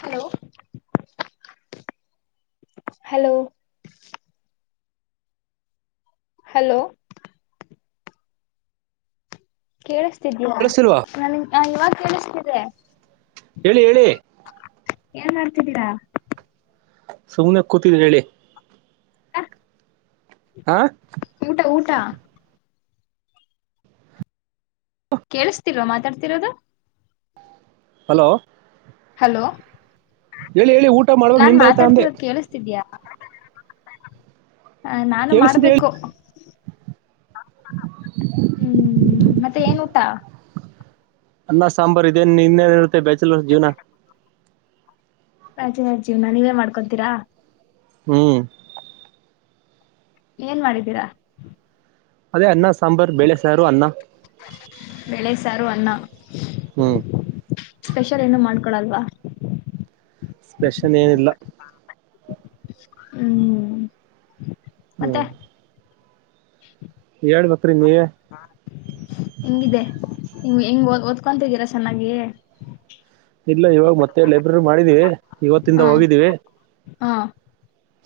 Hello hello hello ಕೇಳಿಸ್ತಿದೀಯಾ ಕೇಳಿಸ್ತಿಲ್ವಾ ನನ್ ಇವಾಗ ಕೇಳಿಸ್ತಿದೆ ಹೇಳಿ ಹೇಳಿ ಏನ್ ಮಾಡ್ತಿದ್ದೀರಾ ಸುಮ್ನೆ ಕೂತಿದ್ದೆ ಹೇಳಿ ಹಾ ಊಟ ಊಟ ಕೇಳಸ್ತಿಲ್ ಮಾತಾಡ್ತಿರೋದು ಹಲೋ ಹಲೋ ಹೇಳಿ ಹೇಳಿ ಊಟ ಮಾಡಬೇಕು ನಾನ್ ನಿಂದಾಯ್ತಾ ಅಂದೆ ಮಾತಾಡ್ತಿರೋದು ಕೇಳಿಸ್ತಿದ್ಯಾ ಹ ನಾನು ಕೇಳಿಸ್ತಿದೆ ಹೇಳಿ ಮಾಡ್ಬೇಕು ಹ್ಮ್ ಮತ್ತೆ ಏನ್ ಊಟ ಅನ್ನ ಸಾಂಬಾರ್ ಇದೇನ್ ಇನ್ನೇನ್ ಇರುತ್ತೆ ಬ್ಯಾಚುಲರ್ಸ್ ಜೀವನ ಬ್ಯಾಚುಲರ್ಸ್ ಜೀವ್ನ ನೀವೇ ಮಾಡ್ಕೊತೀರಾ ಹ್ಮ್ ಏನ್ ಮಾಡಿದ್ದೀರಾ. ಅದೇ ಅನ್ನ ಸಾಂಬಾರ್ ಬೇಳೆ ಸಾರು ಅನ್ನ. ಬೆಳೆ ಸಾರು ಅನ್ನ ಹ್ಮ್ ಸ್ಪೆಷಲ್ ಏನು ಮಾಡ್ಕೊಡಲ್ವಾ. ಸ್ಪೆಷನ್ ಏನಿಲ್ಲ. ಹ್ಮ್ ಮತ್ತೆ ಹ್ಮ್ ಹೇಳ್ಬೇಕ್ರಿ ನೀವೆ ಹೆಂಗಿದೆ ನೀವು ಹಂಗ್ ಹೆಂಗ್ ಓದ್ಕೊತಿದ್ದೀರಾ ಚೆನ್ನಾಗಿ. ಇಲ್ಲ ಇವಾಗ ಮತ್ತೆ ಲೈಬ್ರರಿ ಮಾಡಿದೀವಿ ಇವತ್ತಿಂದ ಹಾ ಹೋಗಿದ್ದೀವಿ. ಹಾ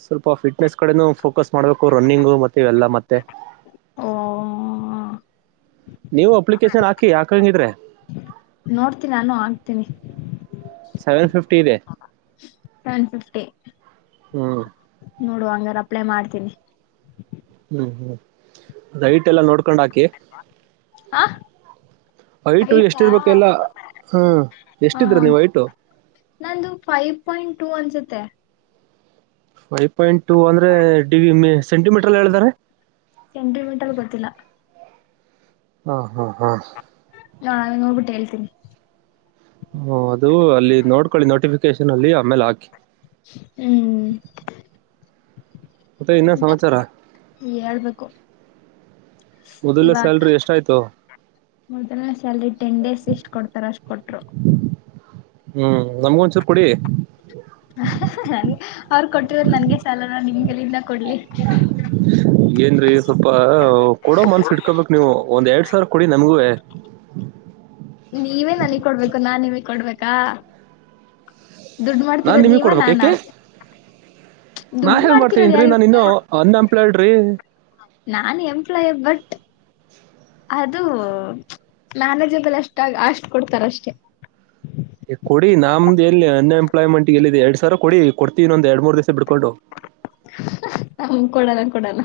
ಸ್ವಲ್ಪ ಫಿಟ್ನೆಸ್ ಕಡೆನೂ ಫೋಕಸ್ ಮಾಡ್ಬೇಕು ರನ್ನಿಂಗ್ ಮತ್ತೆ ಇವೆಲ್ಲಾ ಮತ್ತೆ. ಓ ನೀವು ಅಪ್ಲಿಕೇಶನ್ ಹಾಕಿ ಹಾಕಂಗಿದ್ರೆ. ನೋಡ್ತೀನಿ ನಾನು ಆಗ್ತೀನಿ. ಸೆವೆನ್ ಫಿಫ್ಟಿಿದೆ ಸೆವೆನ್ ಫಿಫ್ಟಿ ಹ್ಮ್ ನೋಡುವ ಹಂಗಾರ ಅಪ್ಲೈ ಮಾಡ್ತೀನಿ. ಹ್ಮ್ ಹ್ಮ್ ಅದ ನೈಟ್ ಎಲ್ಲಾ ನೋಡ್ಕೊಂಡ್ ಹಾಕಿ. ಹಾ ಐಟು ಎಷ್ಟಿರ್ಬೇಕ ಎಲ್ಲ ಹ್ಮ ಹ ಎಷ್ಟಿದ್ರ ನೀವ್ ಐಟು. ನಂದು ಫೈವ್ ಪಾಯಿಂಟ್ ಟೂ ಅನ್ಸುತ್ತೆ. ಫೈ ಪಾಯಿಂಟ್ ಟು ಅಂದ್ರೆ ಡಿಗ ಸೆಂಟಿಮೀಟರ್ಲ್ಲ ಹೇಳದಾದ್ರೆ. ಸೆಂಟಿಮೀಟರ್ ಗೊತ್ತಿಲ್ಲ. ಹಾ ಹಾ ಹಾ ನೋಬಿಟ್ ಹೇಳ್ತೀನಿ. ಹ ಅದು ಅಲ್ಲಿ ನೋಡ್ಕೊಳ್ಳಿ ನೋಟಿಫಿಕೇಶನ್ ಅಲ್ಲಿ ಆಮೇಲೆ ಹಾಕಿ. ಹ್ಮ್ ಮತ್ತೆ ಇನ್ನೇನ್ ಸಮಾಚಾರ ಹೇಳ್ಬೇಕು ಮೊದಲನೆ ಸ್ಯಾಲ್ರಿ ಎಷ್ಟಾಯ್ತು. ಮೊದಲನೆ ಸ್ಯಾಲರಿ ಟೆನ್ ಡೇಸ್ ಎಷ್ಟ ಕೊಡ್ತಾರ ಅಷ್ಟ್ ಕೊಟ್ರು. ಹ್ಮ್ ನಮ್ಗೊಂಚೂರು ಕೊಡಿ ನಂಗೆ ಅವ್ರು ಕೊಟ್ಟಿದರು ನಂಗೆ ಸಾಲನ ನಿಮ್ಗೆಲಿಂದ. [inaudible] ಏನ್ರಿ ಸ್ವಲ್ಪ ಕೊಡೋ ಮನ್ಸ ಇಟ್ಕೊಬೇಕ್ ನೀವು ಒಂದ್ ಎರಡ್ ಸಾವಿರ ಕೊಡಿ ನಮಗೂವೆ. ಹ್ಮ್ ನೀವೇ ನನಗ್ ಕೊಡ್ಬೇಕು ನಾ ನೀವ ಕೊಡ್ಬೇಕಾ. ದುಡ್ಡು ನಾನ್ ಮಾಡ್ತಿರೋದ್ ನಿಮಗೆ ನೀವ ಕೊಡ್ಬೇಕು ನಾನಾ ಯಾಕೆ ನಾ ದುಡ್ಡು ಹೇ ಮಾಡ್ತಿರೋದ್ ಮಾಡ್ತೇನ್ ಯಾರ್ ನಾನು ಇನ್ನು ಹನ್ನಪ [unintelligible] ಡ್ರಿ ನಾನು ಎಂಪ್ಲಯ್ ಬಟ್ ಅದು ಮ್ಯಾನೇಜಬಲ್ ಅಷ್ಟ ಅಷ್ಟು ಕೊಡ್ತಾರ ಅಷ್ಟೆ. ಎಂಲಾಯ್ಮಂಟ್ ಎಲ್ಲಿದೆ ಎರಡ್ ಸಾವರ ಕೊಡ್ತೀವ್ ಒಂದು ಎರಡು ಮೂರು ದಿವಸ ಬಿಡ್ಕೊಂಡು. ಹ ಕೊಡೋಣ ಕೊಡೋಣ.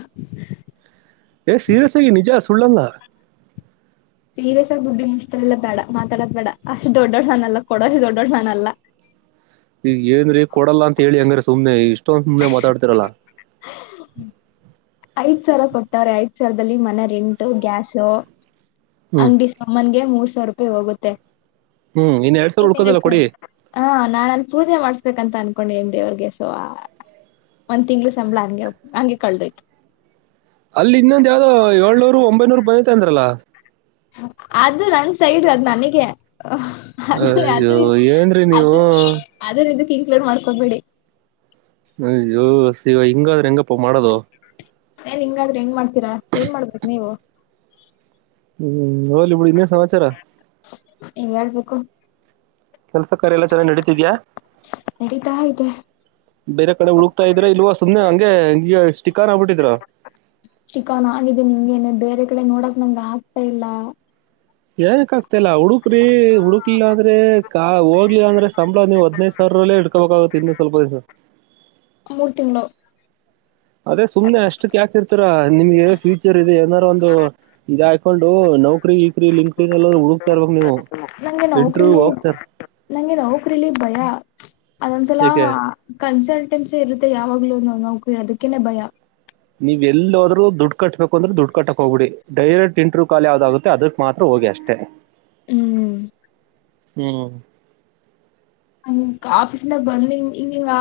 ಏ ಸೀರೆಸಾಗಿ ನಿಜ ಸುಳ್ಳಲ್ಲ. ಸೀರಿಯಸ್ ಆಗ ಡ್ಡ ಇಷ್ಟಲ್ಲ ಬೇಡ ಮಾತಾಡೋದು ಬೇಡ ಅಷ್ಟ ದೊಡ್ಡಡ್ ನಾನ್ ಅಲ್ಲ ಕೊಡೋ ಅಷ್ಟ ದೊಡ್ಡೊಡ್ಡ ನಾನ್ ಅಲ್ಲ. [inaudible] ಈಗ ಏನ್ರಿ ಕೊಡಲ್ಲ ಅಂತ ಹೇಳಿ ಹಂಗ್ರೆ ಸುಮ್ನೆ ಇಷ್ಟ ಸುಮ್ನೆ ಮಾತಾಡ್ತಿರಲ್ಲ. ಐದ ಸಾವಿರ ಕೊಟ್ಟವ್ರ ಐದ ಸಾವಿರದಲ್ಲಿ ಮನೆ ರೆಂಟು ಗ್ಯಾಸು ಹ್ಮ್ ಅಂಗಡಿ ಸಮನ್ಗೆ ಮೂರ್ ಸಾವಿರ ರೂಪಾಯಿ ಹೋಗುತ್ತೆ ಹ್ಮ್ ಸಾವಿರ ಇನ್ ಎರಡ್ ಉಳ್ಕೋದಲ್ಲ ಸಾವಿರ ಕೊಡಿ ಹಾ ನಾನ್ ಪೂಜೆ ಮಾಡ್ಸ್ [unintelligible] ಅನ್ಕೊಂಡಿದೀನಿ ದೇವ್ರಗೆ ಸೊ ಒಂದ್ ತಿಂಗ್ಳ ಸಂಬಳ ಹಂಗೆ ಹಂಗೆ ಕಳ್ದೋಯ್ತು ಅಲ್ಲಿ ಇನ್ನೊಂದ ಯಾವ್ದೋ ಏಳ್ನೂರು ಒಂಬೈನೂರು ಬಂದೈತ್ ಅಂದ್ರಲ್ಲ ಅದು ನನ್ ಸೈಡ್ ಅದು ನನಗೆ [unintelligible] ಅಯ್ಯೋ ಏನ್ರೀ ನೀವು ಅದ್ರ ಇದಕ್ [unintelligible] ಮಾಡ್ಕೊಬೇಡಿ ಹ ಸಿವ ಹಿಂಗಾದ್ರೆ ಹೆಂಗಪ್ಪ ಮಾಡೋದು ಏನ್ ಹಿಂಗ್ ಅಡ್ದೆ ಹೆಂಗ್ ಮಾಡ್ತೀರಾ ಏನ್ ಮಾಡ್ಬೇಕ್ ನೀವು ಹ್ಮ್ ಹೋಗ್ಲಿ ಬಿಡು ಇನ್ನೇಸ್ ಹೇಳ್ಬೇಕು ಕೆಲ್ಸ ಕಾರ್ಯ ಎಲ್ಲ ಚೆನ್ನಗ್ ನಡೀತಿದ್ಯಾ ನಡೀತಾ ಇದೆ ಬೇರೆ ಕಡೆ ಉಡುಕ್ತಾ ಇದ್ರೆ ಇಲ್ವ ಸುಮ್ನೆ ಹಂಗೆ ಹಿಂಗಷ್ ಚಿಕನ್ ಆಗಿದೆ ನಿನ್ಗೆನೆ ಬೇರೆ ಕಡೆ ನೋಡಕ್ ನಂಗ್ ಆಗ್ತಾ ಇಲ್ಲ [unintelligible] ಗತ್ತಲ್ಲ ಹುಡುಕ್ರಿ ಹುಡುಕ್ಲಿಲ್ಲ ಅಂದ್ರೆ ಕಾ ಹೋಗ್ಲಿಲ್ಲ ಅಂದ್ರೆ ಸಂಬಳ ನೀವು ಹದ್ನೈದು ಸಾವಿರಲ್ಲೇ ಇಡ್ಕೋಬೇಕಾಗು ತಿನ್ನು ಸ್ವಲ್ಪ ದಿಸ ಮೂರು ತಿಂಗ್ಲು ಅದೇ ಸುಮನೆ ಅಷ್ಟಕ್ಯಾಕಿರ್ತರಾ ನಿಮ್ಗೆ ಫ್ಯೂಚರ್ ಇದೆ ಏನ ಒಂದು ಇದ ಹಾಕೊಂಡು ನೌಕ್ರಿ ಈಕ್ರಿ [unintelligible] ಎಲ್ಲಾದ ಹುಡುಕ್ತಾ ಇರ್ಬೇಕ್ ನೀವು ನಂಗೆ ಇಂಟರ್ವ್ಯೂ ನೌಕರಿಲಿ ಹೋಗ್ತಾರ ನಂಗೆ ನೌಕರಿಲಿ ಭಯ ಅದೊಂದ್ಸಲ ಯಾಕೆ ಕನ್ಸಲ್ಟೆನ್ಸಿ ಇರುತ್ತೆ ಯಾವಾಗ್ಲೂ ನೌಕರಿ ಅದಕ್ಕೇನೆ ಭಯ ನೀವ್ ಎಲ್ಲೋದ್ರೂ ದುಡ್ಡು ಕಟ್ಟಬೇಕು ಅದ್ರು ದುಡ್ಡು ಕಟ್ಟಕ್ ಹೋಗ್ಬೇಡಿ ಡೈರೆಕ್ಟ್ ಇಂಟ್ರವ ಕಲ್ ಯಾವ್ದಗುತ್ತೆ ಅದಕ್ ಮಾತ್ರ ಹೊ [unintelligible] ಅಷ್ಟೇ ಹ್ಮ್ ಹ್ಮ ಹ ಆಫೀಸಿಂದ ಬಂದಿ ಹಿಂಗಿಂಗ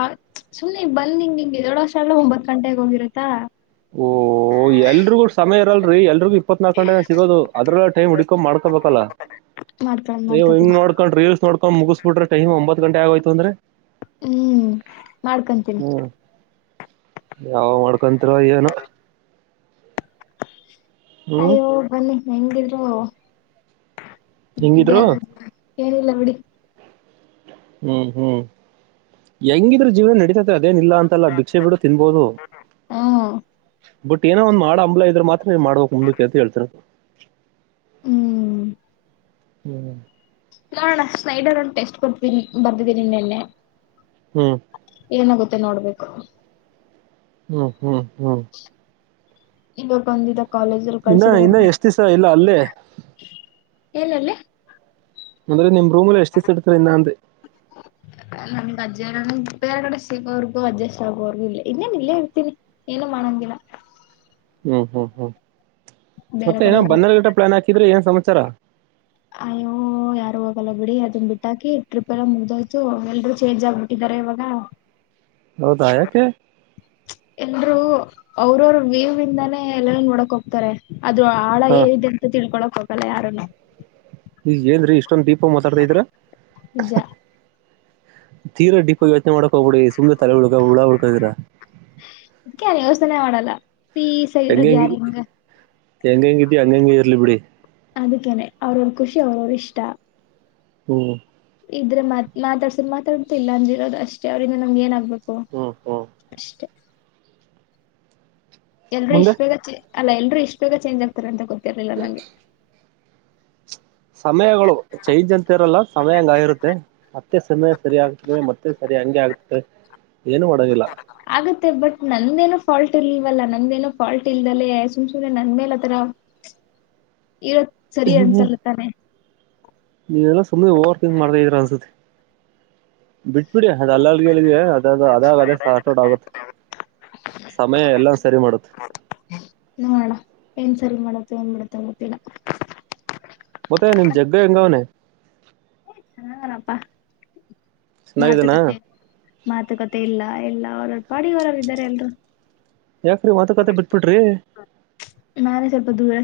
ಸುಮ್ ಬಂದಿಗ್ ಹಿಂಗ್ ಎದ್ದಾಳಾಸ್ಟ್ ಒಂಬತ್ ಗಂಟೆ ಹೋಗಿರತ ಓ ಎಲ್ರಿಗೂ ಸಮಯ ಇರಲ್ರಿ ಎಲ್ರಿಗೂ ಇಪ್ಪತ್ನಾಕ ಗಂಟೆನೆ ಸಿಗೋದು ಅದ್ರಲ್ಲ ಟೈಮ್ ಹುಡ್ಕೊಂಡ್ ಮಾಡ್ಕೋಬೇಕಲ್ಲ ಮಾಡ್ಕೊಂಡ್ ಎವ್ ಹಿಂಗ್ ಮಾಡ್ಕತೀನಿ ನೋಡ್ಕೊಂಡ್ ರೀಲ್ಸ್ ನೋಡ್ಕೊಂಡ್ ಮುಗಿಸಬಿಟ್ರೆ ಟೈಮ್ ಒಂಬತ್ ಗಂಟೆ ಆಗೋಯ್ತು ಅಂದ್ರೆ ಹ್ಮ್ ಮಾಡ್ಕಂತಿನಿ ಯಾವಗ್ ಮಾಡ್ಕೊಂತೀರೋ ಏನೊ ಅಯ್ಯೋ ಬನ್ನಿ ಹೆಂಗಿದ್ರು ಹಿಂಗಿದ್ರು [unintelligible] ಏನಿಲ್ಲ ಬಿಡಿ ಹ್ಮ್ ಹ್ಮ್ ಹೆಂಗಿದ್ರು ಜೀವನ ನಡೀತತ್ ಅದೇನ ಇಲ್ಲ ಅಂತಲ್ಲ ಭಿಕ್ಷೆ ಬಿಡು ತಿನ್ಬೋದು ಹಾ ಬಟ್ ಏನೋ ಒಂದ್ ಮಾಡ ಅಂಬಲ ಇದ್ರ ಮಾತ್ರ ನೀ ಮಾಡ್ಬೇಕ್ ಮುಂದಕ್ಕೆೆ ಅಂತ ಹೇಳ್ತಿರದು ಹ್ಮ್ ಹ್ಮ್ ನೋಡೋಣ ಸ್ನೈಡರ್ ಒಂದು ಟೆಸ್ಟ್ ಕೊಟ್ಟತೀನಿ ಬರ್ದಿದ್ದೀನಿ ನಿನ್ನೆ ಹ್ಮ್ ಏನಾಗುತ್ತೆ ನೋಡ್ಬೇಕು ಹ್ಮ್ ಹ್ಮ್ ಹ್ಮ್ ಇವರ್ ಬಂದಿದ ಇನ್ನ ಇನ್ನ ಎಷ್ಟು ದಿಸ ಇಲ್ ಅಲ್ಲೇ ಎಲಲ್ಲಿ [inaudible] ನಂದ ನಿಂಬ್ರೂ ಮೂಲೆ ಲಷ್ಟಿಸಿೆಡ್ತ ಇನ್ನ ವಜ್ಜ ಬೇರೆಗಡೆ ಸಿಗೋವರ್ಗೂ ವಜ್ಜ ಶ್ರಾಗವರ್ಗು ಇಲ್ಲ ಇನ್ನೇನ್ ಇಲ್ಲೇ ಇರ್ತೀನಿ ಏನು ಮಾಡಂಗಿಲ್ಲ ಹ್ಮ್ ಹ್ಮ್ ಹ್ಮ್ ಬೇರೆ ಮತ್ತೆ ಕಡೆ ಏನೋ ಹೋಗ ಬಂದಾರ್ ಗಟ ಪ್ಲಾನ್ ಹಾಕಿದ್ರೆ ಏನ ಸಮಾಚಾರ ಅಯ್ಯೋ ಯಾರು ಓಗಲ್ಲ ಬಿಡಿ ಅದನ್ನ ಬಿಟ್ಟಾಕ ಟ್ರಿಪ್ ಎಲ್ಲ ಮುಗ್ದೋಯ್ತು ಎಲ್ರು ಚೇಂಜ್ ಆಗ್ಬಿಟ್ಟಿದ ಅ ಬಾಗ ಹೌದಾ ಯಾಕೆ ಎಲ್ರು ಅವ್ರವರು ವಿವಂದಾನೇ ಎಲ್ಲ ನೋಡಕ್ ಹೋಗ್ತಾರೆ ಅದು ಆಳ ಹಾ ಏನಿದೆ ಅಂತ ತಿಳ್ಕೊಳಕ್ ಹೋಗಲ ಯರ ನ ಈ ಎನ್ರಿ ಇಷ್ಟೊಂದ ದೀಪ ಮಾತಾಡ್ತಾಿದ್ರ ನಿಜ. ತೀರ ಡಿಪ ಯೋಚನೆ ಮಾಡ ಅ ಸುಂದ ತಲೆ ಉಡುಕ ಹಲ್ಲಾ ಉಡುಕ ಇದರ ಅದ್ಕೆ ನಾನ್ ಯೋಚ್ನೆ ಮಾಡಲ್ಲ ಆಗಿರೋದ್ ಎಂಗಂಗ ಯಾರ್ ಹೆಂಗ ಎಂಗಂಗನು ಕಟ್ಟಿ ಅಂಗಂಗ ಕರಲ ಇಬಡ ಅದಕ್ಕೇನೆ ಅವ್ರವ್ರ ಖುಷಿ ಅವ್ರವ ಇಷ್ಟ ಹ್ಮ್ ಇದ್ರೆ ಮಾತ್ ಮಾತಾಡ್ಸ್ ಮಾತಾಡ್ತಿಲ್ಲ ಅಂದಿರೋದು ಅಷ್ಟೇ ಅವ್ರ ನಮಗೆ ಏನ್ ಆಗ್ಬೇಕು ಹ್ಮ್ ಹ್ಮ್ ಅಷ್ಟೇ. ಎಲ್ರು ಮುಂದೆ ಇಷ್ಟು ಬೇಗ ಅಲ್ಲ ಎಲ್ರು ಇಷ್ಟು ಬೇಗ ಚೇಂಜ್ ಆಗ್ತಾರೆ ಅಂತ ಗೊತ್ತಿರ್ಲಿಲ್ಲ ನಂಗೆ ಸಮಯಗಳು ಚೈಂಜ್ ಅಂತ ಇರಲ್ಲ ಸಮಯ ಹಂಗಾಗಿರುತ್ತೆ ಮತ್ತೆ ಸಮಯ ಸರಿ ಆಗ್ತವೆ ಮತ್ತೆ ಸರಿ ಹೆಂಗೆ ಆಗ್ತ ಏನು ಮಾಡಂಗಿಲ್ಲ ಮ ಬಟ್ ನಂದೇನೋ ಫಾಲ್ಟ್ ಇಲ್ವಲ್ಲ ನಂದ್ದೇನೋ ಫಾಲ್ಟ್ ಇಲ್ದಲ ಸುಮ್ ಸುನೆ ನಂದ ಮೇಲೆತ್ರರ ಇತ್ ಸರಿ ಅನ್ಸಲ್ಲ ತಾನೆ ನೀವೆಲ್ಲಾ ಸುಮ್ಮ್ನೆ ಓವರ್ಕಿಂಗ್ ಮಾಡ್ತಾ ಇದ್ರ ಅನ್ಸತಿ ಬಿಟ್ಬಿಡಿ ಅದ ಅಲ್ಲರ್ಗೆಲ್ಲಿದ್ವಿ ಅದ ಅದಾಗ ಅದೇ ಸೋಟ್ ಆಗುತ್ತೆ ಸಮಯ ಎಲ್ಲ ಸರಿ ಮಾಡುತ್ತೆ ನೋಡಣ ಏನ್ ಸರಿ ಮಾಡತ್ತೆ ಏನ್ ಮಾಡತ್ತೆಗತ್ತಿಲ್ಲ ಮತ್ತೆ ನಿಮ್ ಜಗ್ಗ ಹೆಂಗ ಅವ್ನೆ ಹಪ್ಪಾ ಚೆನ್ನಾಗಿದನಾ ಮಾತುಕತೆ ಮಾತುಕತೆ ಇಲ್ಲ ಎಲ್ಲ ಅವರ ಬಾಡಗರಲ್ಲ ಇದ್ದಾರೆ ಎಲ್ರು ಯಾಕ್ರಿ ಮಾತುಕತೆ ಬಿಟ್ಬಿಡ್ರಿ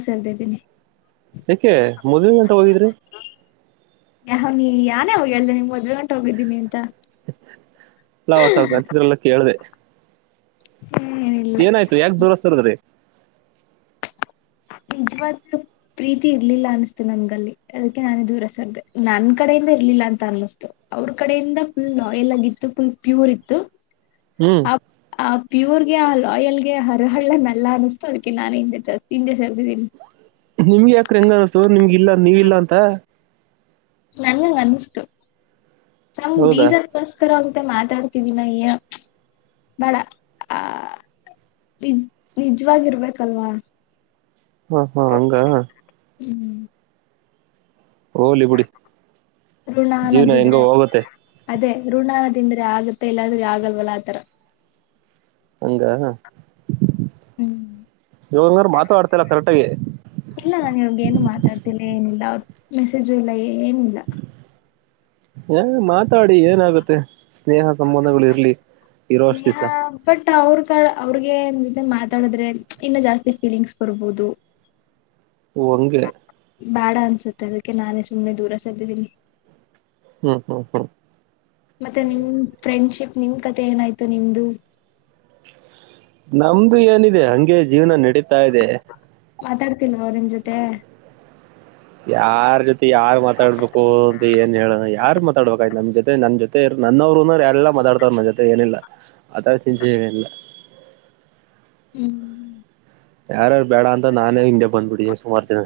ಚಂದ ಇದ್ದೀನಿ ಯಕೆ ಮದ್ವ ಗಂಟೆ ಹೋಗಿದ್ರಿ ಯ ಹ ನೀ ಯಾನ ಹ ಎಲ್ಲ ನಿಮ್ ಮೊದ್ ಗಂಟ ಹೋಗಿದ್ದೀನಿ ಅಂತ ಲಾವತ್ವಂತಿದ್ರೆಲ್ಲ ಕೇಳ್ದ ಏನಿಲ್ಲ ಏನಾಯ್ತು ಯಾಕ್ ದೋರಿಸಸ್ತರ್ದ್ರೀ ಈ ಯಾಗ ಪ್ರೀತಿ ಇರ್ಲಿಲ್ಲ ಅನಿಸ್ತು ನಮ್ಗಲ್ಲಿ ಅದಕ್ಕೆ ನಾನು ದೂರ ಸರ್ದೆ ನನ್ ಕಡೆಯಿಂದ ಇರ್ಲಿಲ್ಲ ಅ ಅಂತ ಅನ್ನಿಸ್ತು ಅವ್ರ ಕಡೆಯಿಂದ ಫುಲ್ ಆಯಿಲ್ ಆಗಿತ್ತು ಫುಲ್ ಪ್ಯೂರ್ ಇತ್ತು ಹ್ಮ್ ಆ ಆ ಪ್ಯೂರ್ಗೆ ಆ ಲಾಯಲ್ಗೆ ಹರಹಳ್ಳನ್ಲ್ಲ ಅನಿಸ್ತು ಅದಕ್ಕೆ ನಾನು ಹಿಂದೆ ಹಿಂದೆ ಸೆರ್ದಿದೀನಿ ನಿಮ್ಗೆ ಯಾಕ್ರ ಹೆಂಗ ಅನಿಸ್ತು ನಿಮ್ಗ ಇಲ್ಲ ನೀವ ಇಲ್ಲಾ ಅಂತ ನಂಗಂಗ ಅನಿಸ್ತು ನಮ್ ಹೌದಾ ಬೀಜಕ್ಕೋಸ್ಕರ ಆ ಮತ್ತೆ ಮಾತಾಡ್ತಿದಿನಾ ಈ ಬಡ ಆ ನಿಜ ನಿಜವಾಗಿರ್ಬೇಕಲ್ವಾ ಹಾ ಹಾ ಹಂಗ ಹ್ಮ್ ಹ್ಮ್ ಹೋಗ್ಲಿ ಬಿಡಿ ಜೀವನ ಹೆಂಗೋ ಋಣಾನ್ದಿದ್ರೆ ಹೋಗುತ್ತೆ ಅದೇ ಋಣ ತಿಂದ್ರೆ ಆಗತ್ತೆ ಇಲ್ಲಾದ್ರೆ ಆಗಲ್ವಲ್ಲ ಆತರ ಹಂಗ ಹ್ಮ್ ಯೋಗಂಗ್ರ ಮಾತು ಆಡ್ತಲ್ಲ ಕರೆಕ್ಟಗ ಇಲ್ಲ ನಾನ್ ಇವಾಗ್ ಏನು ಮಾತಾಡ್ತಿಲ್ಲ ಏನಿಲ್ಲ ಮೆಸೇಜು ಇಲ್ಲ ಏನಿಲ್ಲ ಹೇ ಮಾತಾಡಿ ಏನಾಗುತ್ತೆ ಸ್ನೇಹ ಸಂಬಂಧಗಳ್ ಇರ್ಲಿ. ಇರೋ ಅಷ್ಟ್ ಸ್ನೇಹ ದಿವಸ ಬಟ್ ಇನ್ನ ಅವ್ರ್ಗಳ್ ಅವ್ರ್ಗೆ ಮಾತಾಡಿದ್ರೆ ಇನ್ನು ಜಾಸ್ತಿ ಫೀಲಿಂಗ್ಸ್ ಬರ್ಬಹದು. ಓ ಹಂಗೆ. ಬೇಡ ಅನ್ಸುತ್ತೆ ಅದಕ್ಕೆ ನಾನೇ ಸುಮ್ನೆ ದೂರ ಸರ್ದಿದ್ದೀನಿ. ಹ್ಮ್ ಹ್ಮ್ ಹ್ಮ್. ಮತ್ತೆ ನಿಮ್ ಫ್ರೆಂಡ್ಶಿಪ್ ನಿಮ್ ಕತೆೆ ಏನಾಯ್ತು ನಿಮ್ದು. ನಮ್ದು ಏನಿದೆ ಹಂಗೆ ಜೀವನ ನಡೀತಾ ಇದೆ. ಮಾತಾಡ್ತಿಲ್ವಾ ನಿಮ್ ಜೊತೆ. ಯಾರ್ ಜೊತೆ ಯಾರ್ ಮಾತಾಡ್ಬೇಕು ಅಂತ ಏನ್ ಹೇಳೋಣ ಯಾರ್ ಮಾತಾಡ್ಬೇಕಾಯ್ತ್ ನಮ್ ಜೊತೆ ನಮ್ ಜೊತ್ ತೆ ನನ್ನವ್ರು ಅನ್ನೋರು ಯಾರಿಲ್ಲ ಮಾತಾಡ್ತಾರ್ ನನ್ ಜೊತೆ ಏನಿಲ್ಲ ಆತರ ಚಿಂಚೆ ಏನಿಲ್ಲ. ಹ್ಮ್. ಯಾರ್ಯಾರ್ ಬೇಡ ಅಂತ ನಾನೇ ಹಿಂದೆ ಬಂದ್ಬಿಡಿ ಸುಮಾರ್ ಜನ.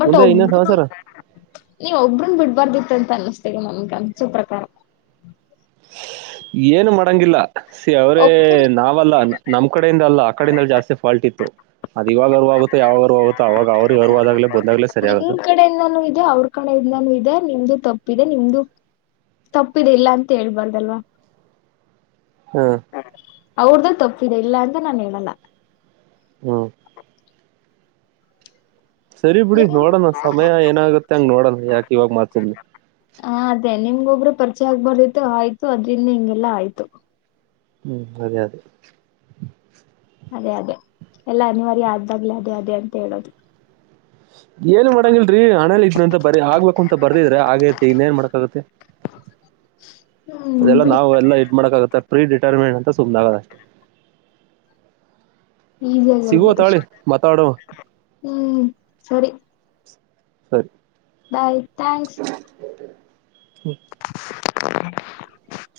ಬಟ್ ಮುಂದೆ ಇನ್ನೇನ್ ಒಬ್ರು ಸಮಾಚಾರ ನೀವ್ ಒಬ್ರನ್ ಬಿಡ್ಬಾರ್ದಿತ್ ತಂತ್ ಅನ್ನಿಸ್ತಿದೆ ನನಗಂಸೋ ಪ್ರಕಾರ. ಏನು ಮಾಡಂಗಿಲ್ಲ. ಸಿ ಅವ್ರೇ ಒಬ್ರು ನಾವಲ್ಲ ನಮ್ ಕಡೆಯಿಂದ ಅಲ್ಲ ಆ ಕಡೆಯಿಂದ ಜಾಸ್ತಿ ಫಾಲ್ಟ್ ಇತ್ತು. ಅದಿವಾಗ ಅರುವಾಗುತ್ತೋ ಯಾವಾಗ್ ಅರುವಾಗುತ್ತೋ ಅವಾಗ ಅವ್ರಿಗ್ ಅರುವಾದಾಗ್ಲೇ ಬಂದಾಗ್ಲೇ ಸರಿ ಆಗದು. ಅವ್ರ್ ಕಡೆಯಿಂದನೂ ಇದೆ. ನಿಮ್ದು ತಪ್ಪಿದೆ ನಿಮ್ದು ತಪ್ಪಿದೆ ಇಲ್ಲ ಅಂತ ಹೇಳ್ಬಾರ್ದಲ್ವಾ. ಹ್ಮ್. ಅವ್ರ್ದು ತಪ್ಪಿದೆ ಇಲ್ಲ ಅಂತ ನಾನ್ ಹೇಳಲ್ಲ. ಹ್ಮ್. ಸರಿ ಬಿಡಿ ನಿಮ್ ನೋಡೋಣ ಸಮಯ ಏನಾಗುತ್ತೆ ಹಂಗ್ ನೋಡೋಣ ಯಾಕ್ ಇವಾಗ ಮಾತ್ ಸುಮ್ನೆ. ಹ ಅದೇ ನಿಮ್ಗೊಬ್ರು ಪರ್ಚಯ ಆಗ್ಬಾರ್ದಿತ್ತು ಆಯ್ತು ಅದ್ರಿಂದ ಹಿಂಗೆಲ್ಲಾ ಆಯ್ತು. ಹ್ಮ್ ಅದೇ ಅದೇ. ಅದೇ ಅದೇ ಎಲ್ಲ ಅನಿವಾರ್ಯ ಆದ್ದಾಗ್ಲೆೇ ಅದೇ ಅದೇ ಅಂತ ಹೇಳೋದು. ಏನ್ ಮಾಡಂಗಿಲ್ರರಿ ಹಣೇಲಿ ಇದ್ ಅಂತ ಬರಿ ಆಗ್ಬೇಕುಂತ ಬರ್ದಿದ್ರೆ ಆಗೇತಿ ಇನ್ನೇಏನ್ ಮಾಡಕಗತ್ತೆ [inaudible] ಹ್ಮ್ ಅದೆಲ್ಲಾ ಬಿಡಿ ನಾವು ಎಲ್ಲ ಇದ್ ಮಾಡಕಾಗುತ್ತೆ ಪ್ರೀ ರಿಟೈರ್ಮೆಂಟ್. ಸುಮ್ನಾಗೋದಷ್ಟೇ. ಈಜಿಯಾಗಿ ಹೇಳ್ಬೋದಷ್ಟೇ ಹ್ಮ್ ಸರಿ. ಸರಿ. Bye thanks. ಹ್ಮ್. [unintelligible]